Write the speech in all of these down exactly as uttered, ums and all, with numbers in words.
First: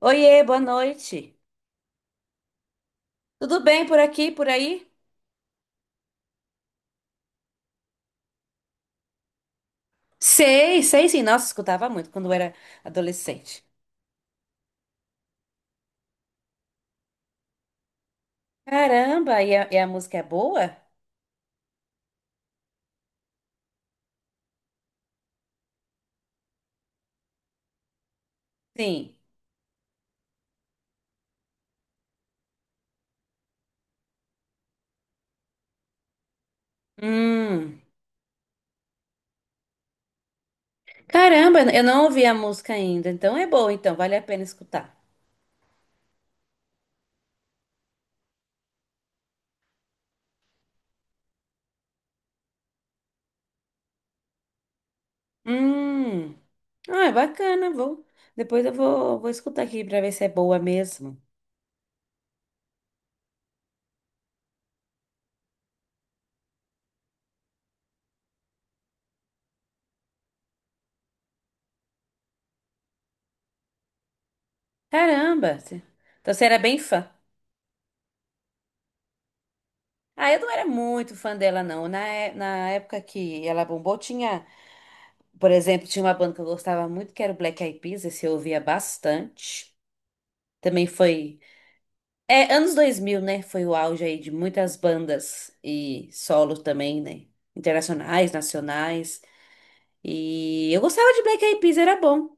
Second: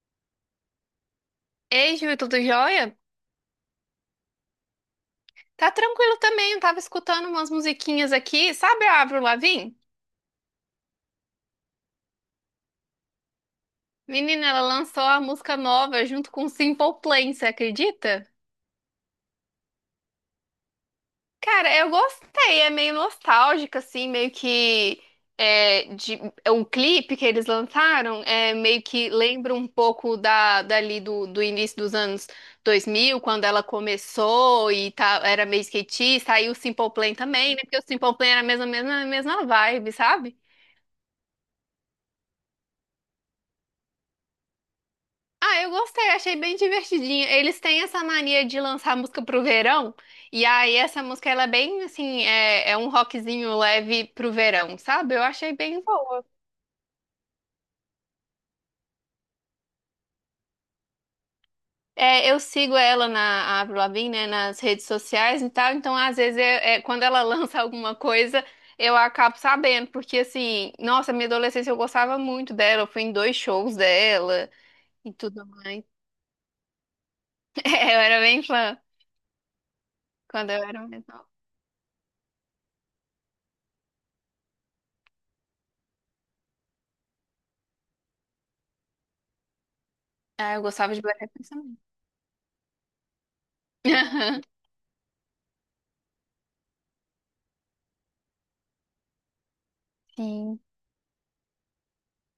Oiê, boa noite. Ei, Ju, tudo jóia? Tudo bem por aqui, por aí? Tá tranquilo também, eu tava escutando umas musiquinhas aqui. Sabe a Avril Lavigne? Sei, sei sim. Nossa, escutava muito quando eu era adolescente. Menina, ela lançou a música nova junto com Simple Plan, você acredita? Caramba, e a, e a música é boa? Cara, eu gostei, é meio nostálgica, assim, meio que. É, de, é um clipe que eles lançaram, é, meio que Sim. lembra um pouco da, dali do, do início dos anos dois mil, quando ela começou e tá, era meio skatista, aí o Simple Plan também, né? Porque Hum. o Simple Plan era a mesma, mesma, mesma vibe, sabe? Caramba, eu não ouvi a música ainda. Então é boa, então vale a pena escutar. Ah, eu gostei, achei bem divertidinho. Eles têm essa mania de lançar música pro verão, e aí essa música ela é bem assim, é, é um rockzinho leve pro verão, sabe? Eu achei bem boa. Hum. Ah, é bacana, vou. Depois eu vou, vou escutar aqui pra ver se é boa mesmo. É, eu sigo ela na a Avril Lavigne, né, nas redes sociais e tal, então às vezes é, é, quando ela lança alguma coisa, eu acabo sabendo, porque assim, nossa, minha adolescência eu gostava muito dela, eu fui em dois shows dela e tudo Caramba. você- mais. Então você era bem fã. É, eu era bem fã Ah, eu não quando eu era era mais muito nova. fã dela, não. Na, é- na época que ela bombou, tinha. Por exemplo, tinha uma banda que eu gostava muito, que era o Black Eyed Peas, esse eu ouvia bastante. Ah, eu Também gostava de Black Eyed foi. Peas também. É, anos dois mil, né? Foi o auge aí de muitas bandas e solo também, né? Internacionais, nacionais. Sim. E eu gostava de Black Eyed Peas, era bom.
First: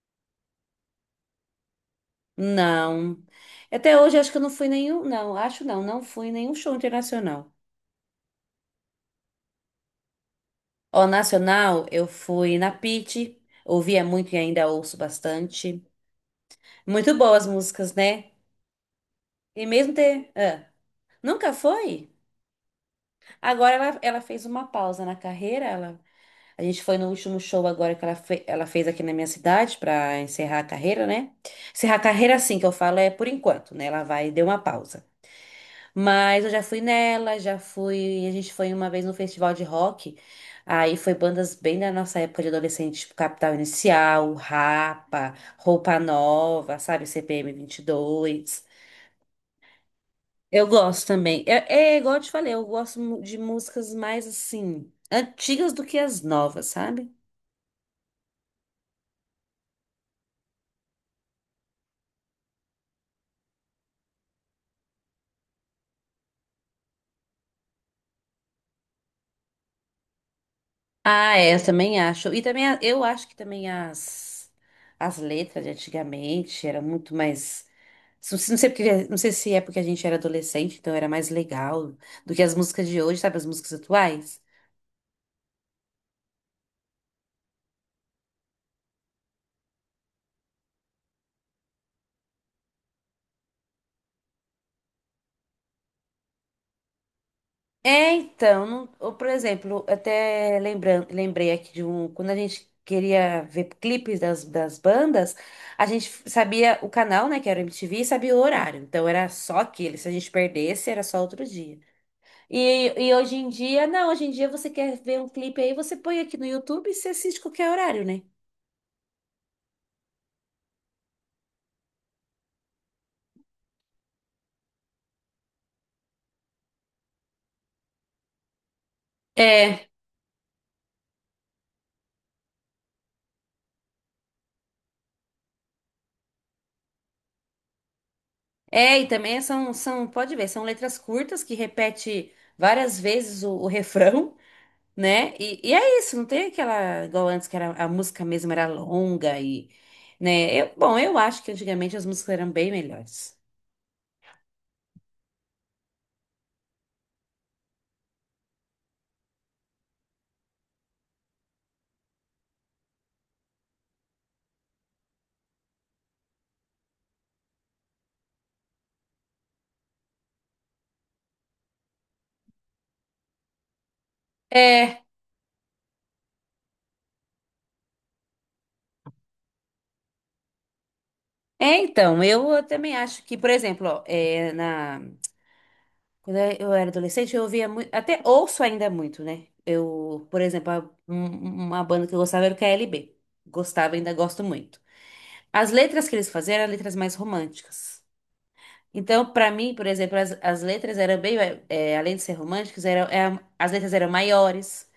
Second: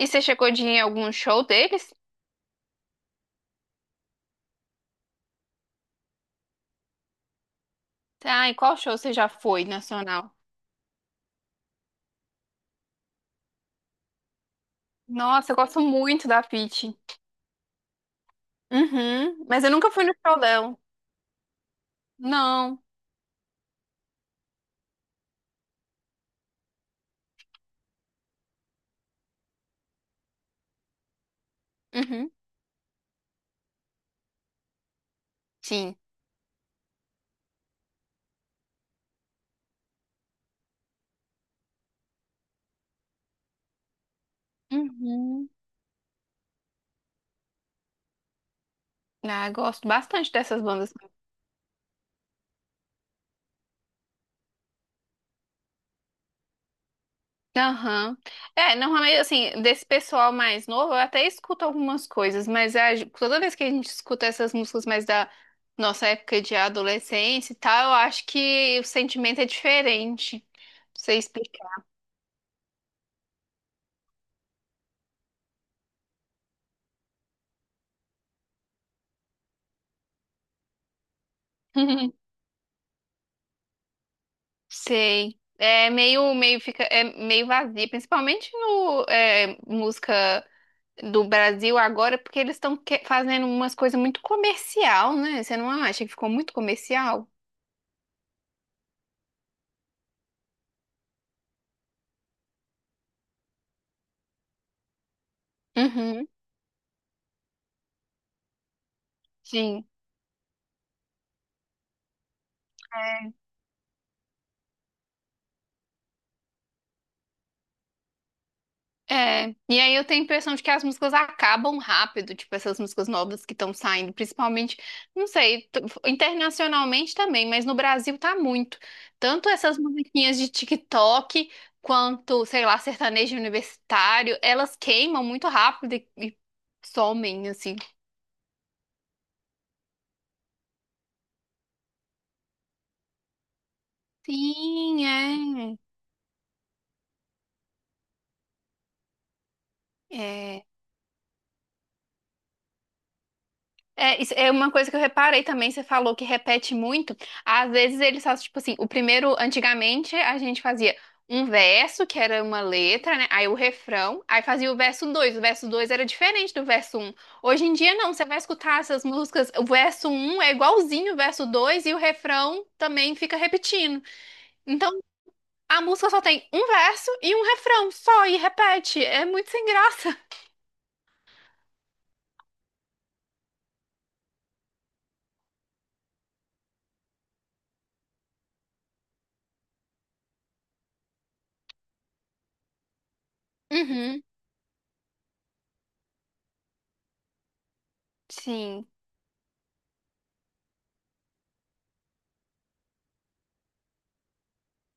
E você chegou de ir em algum show deles? Não. Até hoje acho que eu não fui nenhum. Não, acho não, não fui em nenhum show internacional. Ah, e qual show você já foi nacional? Ó, nacional, eu fui na Pitty, ouvia muito e ainda ouço Nossa, eu gosto bastante. muito da Pitty. Muito boas músicas, né? Uhum. Mas E eu nunca mesmo fui no ter. show ah, dela. Nunca foi? Não. Agora ela, ela fez uma pausa na carreira. Ela, a gente foi no último show agora que ela, fe- ela fez aqui na minha cidade para encerrar a carreira, né? Encerrar a Uhum. carreira, assim que eu falo, é por enquanto, né? Ela vai deu uma pausa. Sim. Mas eu já fui nela, já fui. A gente foi uma vez no festival de rock. Aí foi bandas bem da nossa época de adolescente, tipo Capital Inicial, Rapa, Uhum. Roupa Nova, sabe? C P M dois Ah, eu gosto bastante dessas eu bandas. gosto também. É, é igual eu te falei, eu gosto mu- de músicas mais assim, antigas do que as novas, sabe? Aham. É, normalmente, assim, desse pessoal mais novo, eu até escuto algumas coisas, mas a gen- toda vez que a gente escuta essas músicas mais da nossa época de adolescência e tal, eu acho que o sentimento é diferente. Não sei Ah, é, eu explicar. também acho. E também a- eu acho que também as, as letras de antigamente eram muito mais. Não sei, não sei porque- não sei se é porque a gente era adolescente, então era mais legal do que as músicas de hoje, sabe? As músicas atuais. Sei. É meio, meio fica, é meio vazia, principalmente no é, música do Brasil agora, porque eles estão fazendo umas coisas muito comercial, né? Você não acha que ficou muito comercial? É, então, não- ou, por exemplo, até lembran- lembrei aqui de um, quando a gente queria ver clipes das, das bandas, a gente f- Uhum. sabia o canal, né, que era o M T V, e sabia o horário. Então era só Sim. aquele, se a gente perdesse, era só outro dia. E, e hoje em dia, não, hoje em dia você quer ver um clipe aí, você põe aqui no YouTube e você assiste qualquer horário, né? É, e aí eu tenho a impressão de que as músicas acabam rápido, tipo essas músicas novas que estão saindo, principalmente, não sei, t- internacionalmente também, mas no Brasil tá muito. Tanto essas É. musiquinhas de TikTok quanto, sei lá, sertanejo universitário, elas queimam muito rápido e, e somem, assim. É, e também são, são, pode ver, são letras curtas que repete várias vezes o, o refrão. Né? E, e Sim, é isso, não tem aquela, igual antes, que era, a música mesmo era longa e, né? é. Eu, bom, eu acho que antigamente as músicas eram bem melhores. É, isso é uma coisa que eu reparei também, você falou que repete muito. Às vezes eles fazem, tipo assim, o primeiro, antigamente, a gente fazia um verso, que era uma letra, né? Aí o refrão, aí fazia o verso dois. O verso dois era diferente do verso um. Hoje em dia, não, você vai escutar essas músicas, o verso um é igualzinho o verso dois e o refrão também fica repetindo. Então, É, a música só tem um verso e um refrão, só, e repete. É muito sem graça. é então, eu também acho que, por exemplo, ó, é, na, quando eu era adolescente, eu ouvia muito, até ouço ainda muito, né? Eu, por exemplo, a- um- uma banda que eu gostava era o K L B. Gostava, ainda Uhum, gosto muito. As letras que eles faziam eram letras mais românticas. sim. Então, para mim, por exemplo, as, as letras eram bem, é, além de ser românticas, eram, é, as letras eram maiores,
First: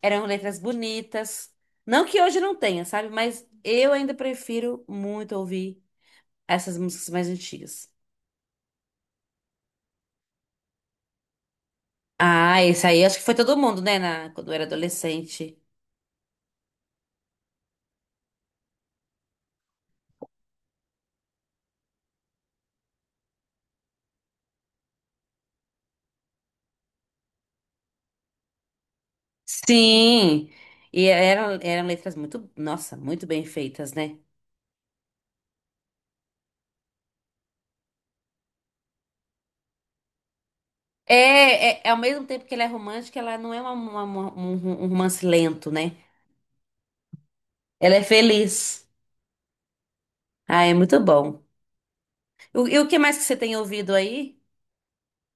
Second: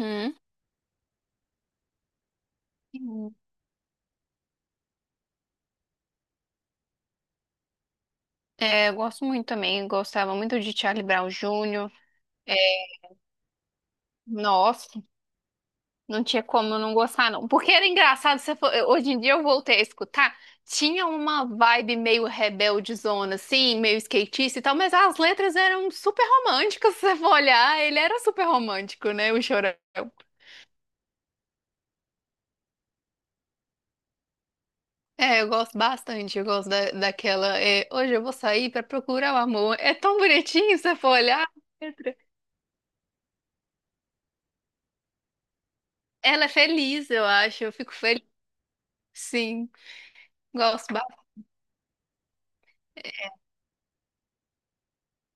eram letras bonitas. Não que hoje não tenha, sabe? Mas eu ainda prefiro muito ouvir essas músicas mais antigas. É, eu gosto muito também, gostava muito de Charlie Brown Júnior. É, Ah, esse aí acho que foi todo mundo, né? Na, quando eu era nossa, adolescente. não tinha como eu não gostar, não. Porque era engraçado, se for- eu- hoje em dia eu voltei a escutar, tinha uma vibe meio rebeldezona, assim, meio skatista e tal, mas as letras eram super românticas, se você for olhar, ele era super romântico, né, o Chorão. Sim! E eram, eram letras muito, nossa, muito bem feitas, né? É, eu gosto bastante, eu gosto da, daquela, é, hoje eu vou sair pra procurar o amor. É tão bonitinho, se você for É, olhar é, a é ao letra. mesmo tempo que ela é romântica, ela não é uma, uma- uma- um um romance lento, né? Ela é feliz, eu acho, eu fico Ela é feliz, feliz. sim. Ah, é Gosto muito bom. O- E o que mais que você tem ouvido aí?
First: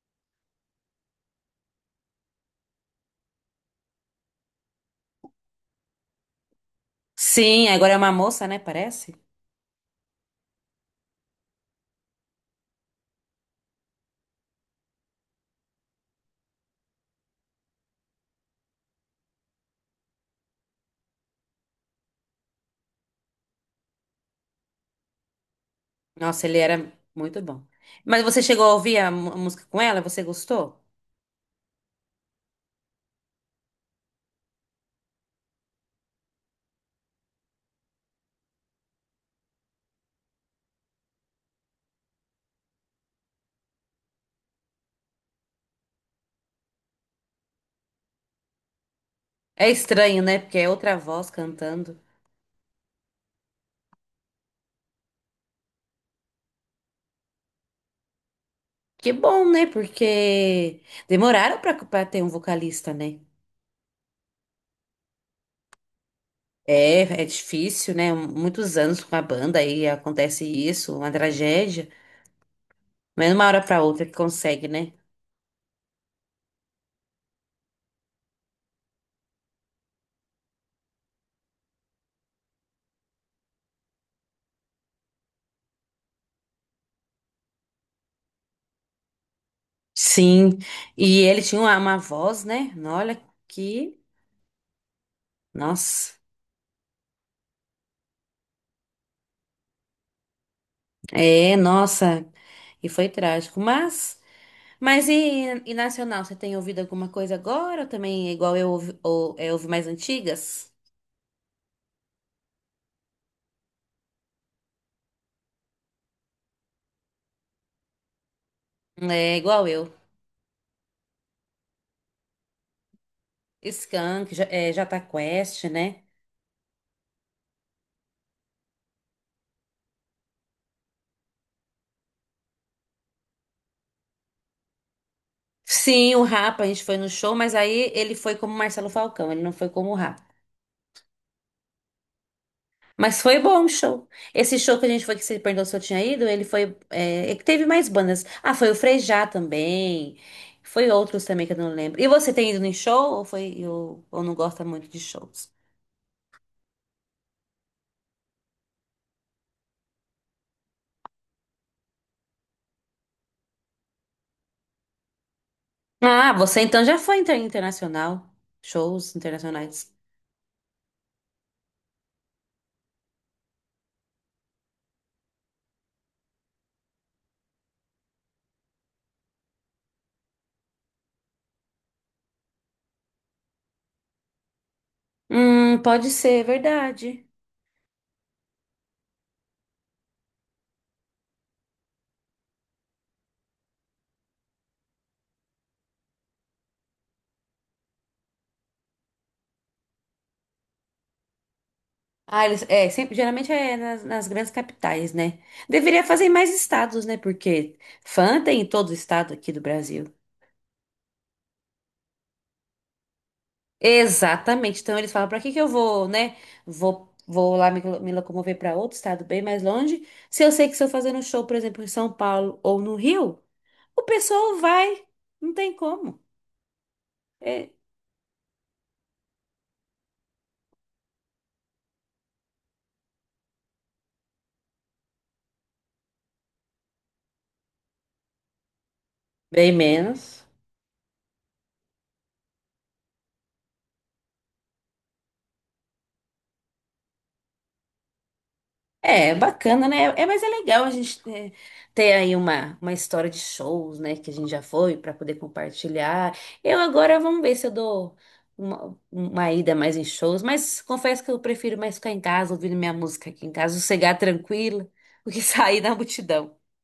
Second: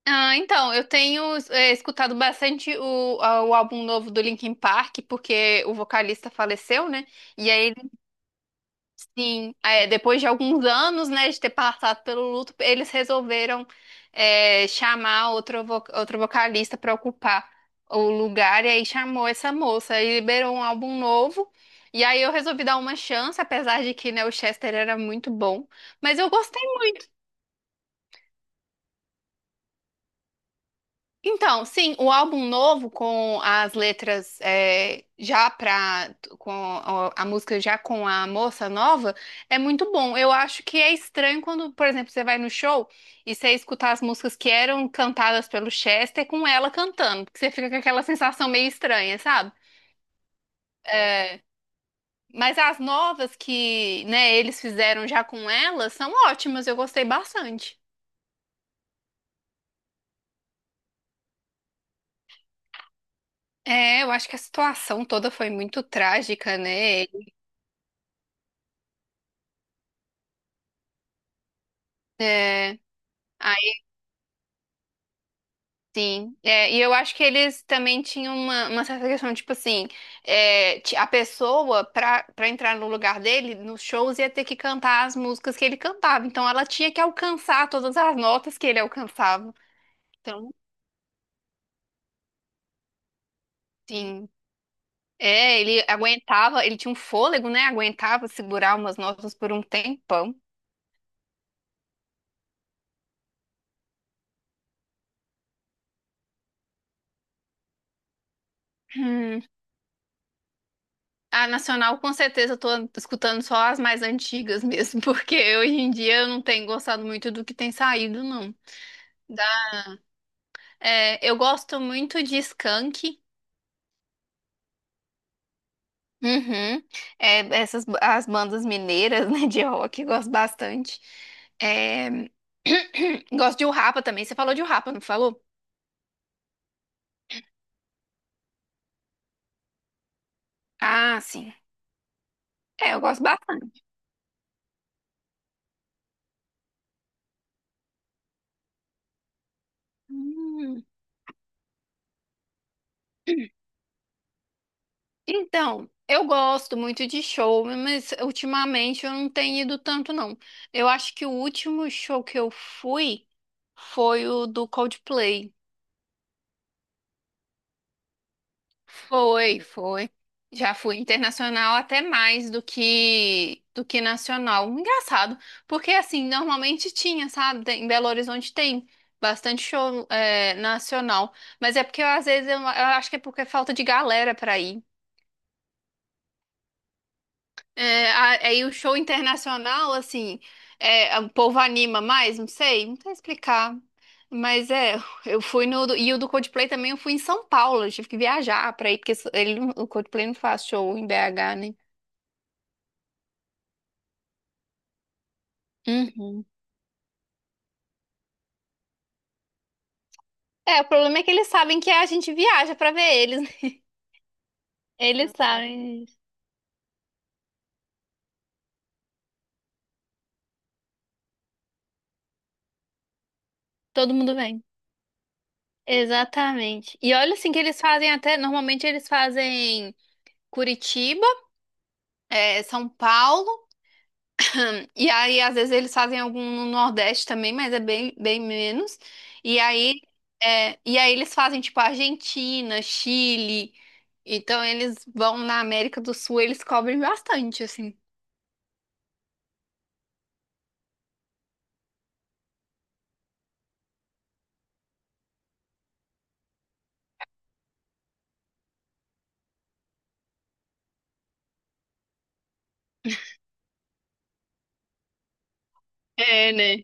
Ah, então, eu tenho é, escutado bastante o, a- o álbum novo do Linkin Park, porque o vocalista faleceu, né? E Sim, aí, eles, agora é uma moça, né? Parece. sim, é, depois de alguns anos, né, de ter passado pelo luto, eles resolveram é, chamar outro, vo- outro vocalista para ocupar o lugar, e aí chamou essa moça, e liberou um álbum novo. E aí eu resolvi dar uma chance, apesar de que, né, o Chester era muito bom. Mas eu Nossa, ele gostei. era muito bom. Mas você chegou a ouvir a mu- a música com ela? Você gostou? Então, sim, o álbum novo com as letras é, já pra, com a, a música já com a moça nova é muito bom. Eu acho que é estranho quando, por exemplo, você vai no show e você escutar as músicas que eram cantadas pelo Chester com ela cantando, porque você fica com aquela sensação meio estranha, sabe? É estranho, né? Porque é outra voz É, cantando. mas as novas que, né, eles fizeram já com ela são ótimas, eu gostei bastante. Que bom, né? Porque demoraram pra, pra ter um vocalista, né? É, eu acho que a situação toda foi muito trágica, né? É, é difícil, né? Muitos anos com a banda aí acontece isso, uma tragédia. É. Mas de uma hora pra outra que consegue, né? Sim, é, e eu acho que eles também tinham uma, uma certa questão, tipo assim, é, ti- a pessoa, pra, pra entrar no lugar dele, nos shows, ia ter que cantar as músicas que ele cantava. Então ela tinha que alcançar todas as notas que ele alcançava. Então, Sim. E ele tinha uma, uma voz, né? Olha que sim, é, ele nossa, aguentava, ele tinha um fôlego, né? Aguentava segurar umas notas por um tempão. é, nossa, e foi trágico. Mas, mas e, e nacional, você tem ouvido alguma coisa agora? Ou também é igual eu ouvi, ou, Hum, é, ouvi mais antigas? A Nacional, com certeza, eu tô escutando só as mais antigas mesmo, porque hoje em dia eu não tenho gostado muito do que tem saído, não. É igual eu. É, eu gosto muito de Skank. Skank, J- é, Jota Quest, né? Uhum. É, essas as bandas mineiras, né, de rock, eu gosto bastante. É, gosto de O Rapa também. Você falou de O Rapa, não falou? Sim, o Rapa, a gente foi no show, mas aí ele foi como Marcelo Falcão, ele não foi como o Rapa. Ah, sim. É, eu Mas gosto foi bom o bastante. show. Esse show que a gente foi, que você perguntou se eu tinha ido, ele foi. É, é que teve mais bandas. Ah, foi o Frejá também. Hum. Foi outros também que eu não lembro. E você tem ido em show ou foi ou, ou não gosta muito de shows? Então, eu gosto muito de show, mas ultimamente eu não tenho ido tanto, não. Eu acho que o último show que eu fui foi o do Coldplay. Ah, você então já foi inter- internacional. Shows Foi, internacionais. foi. Já fui internacional até mais do que do que nacional. Engraçado, porque assim, normalmente tinha, sabe? Tem- Em Belo Horizonte tem bastante show é, nacional, mas é porque eu, às vezes eu, eu acho que é porque é falta de galera pra ir. Hum, pode ser, é verdade. É, a- aí o show internacional, assim, é, é, o povo anima mais, não sei, não sei explicar. Mas é, eu fui no. do- E o do Coldplay também eu fui em São Paulo, eu tive que viajar pra ir, porque ele, não- o Coldplay não faz show em B H, né? Ah, eles, é, sempre, geralmente é nas, nas grandes capitais, né? Deveria fazer em Uhum. mais estados, né? Porque fã tem em todo estado aqui do Brasil. É, o problema é que eles sabem que a gente viaja pra ver eles, né? Exatamente. Então eles falam, Eles para que que eu sabem, vou, né? Vou, vou lá me, me locomover para outro estado bem mais longe. Se eu sei que se eu fazer um show, por exemplo, em São Paulo ou no Rio, o todo mundo pessoal vem. vai. Não tem como. Exatamente. E olha assim que É eles fazem até, normalmente eles fazem Curitiba, é, São Paulo. E aí, às vezes, eles fazem algum no Nordeste também, mas é bem, bem menos. E bem aí, menos. é, e aí eles fazem, tipo, Argentina, Chile. Então, eles vão na América do Sul, eles cobrem bastante, assim. É, bacana, né? É, mas é legal a gente ter, ter aí uma, uma história de shows, né? Que a gente já foi para poder compartilhar. Eu agora vamos ver se eu dou uma, uma ida mais em shows, mas confesso que eu prefiro mais ficar em casa, ouvindo minha música aqui em casa, sossegar tranquila, do que sair na É, multidão. né?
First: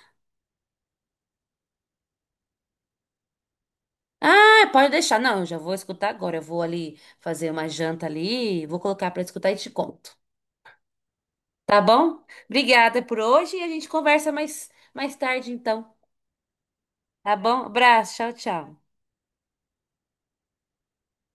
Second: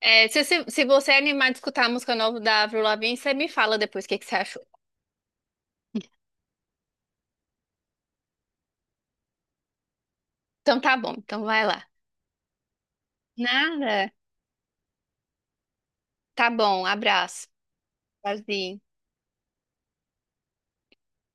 É, se, se, se você é animado de escutar a música nova da Avril Lavigne, você me fala depois o que, que você achou. Ah, pode deixar. Não, eu já vou escutar agora. Eu vou ali fazer uma janta ali, vou colocar para escutar e te conto. Então, tá bom. Então, vai Tá lá. bom? Obrigada por hoje e a gente Nada. conversa mais, mais tarde então. Tá bom. Tá Abraço. bom? Abraço, tchau, tchau. Tchauzinho.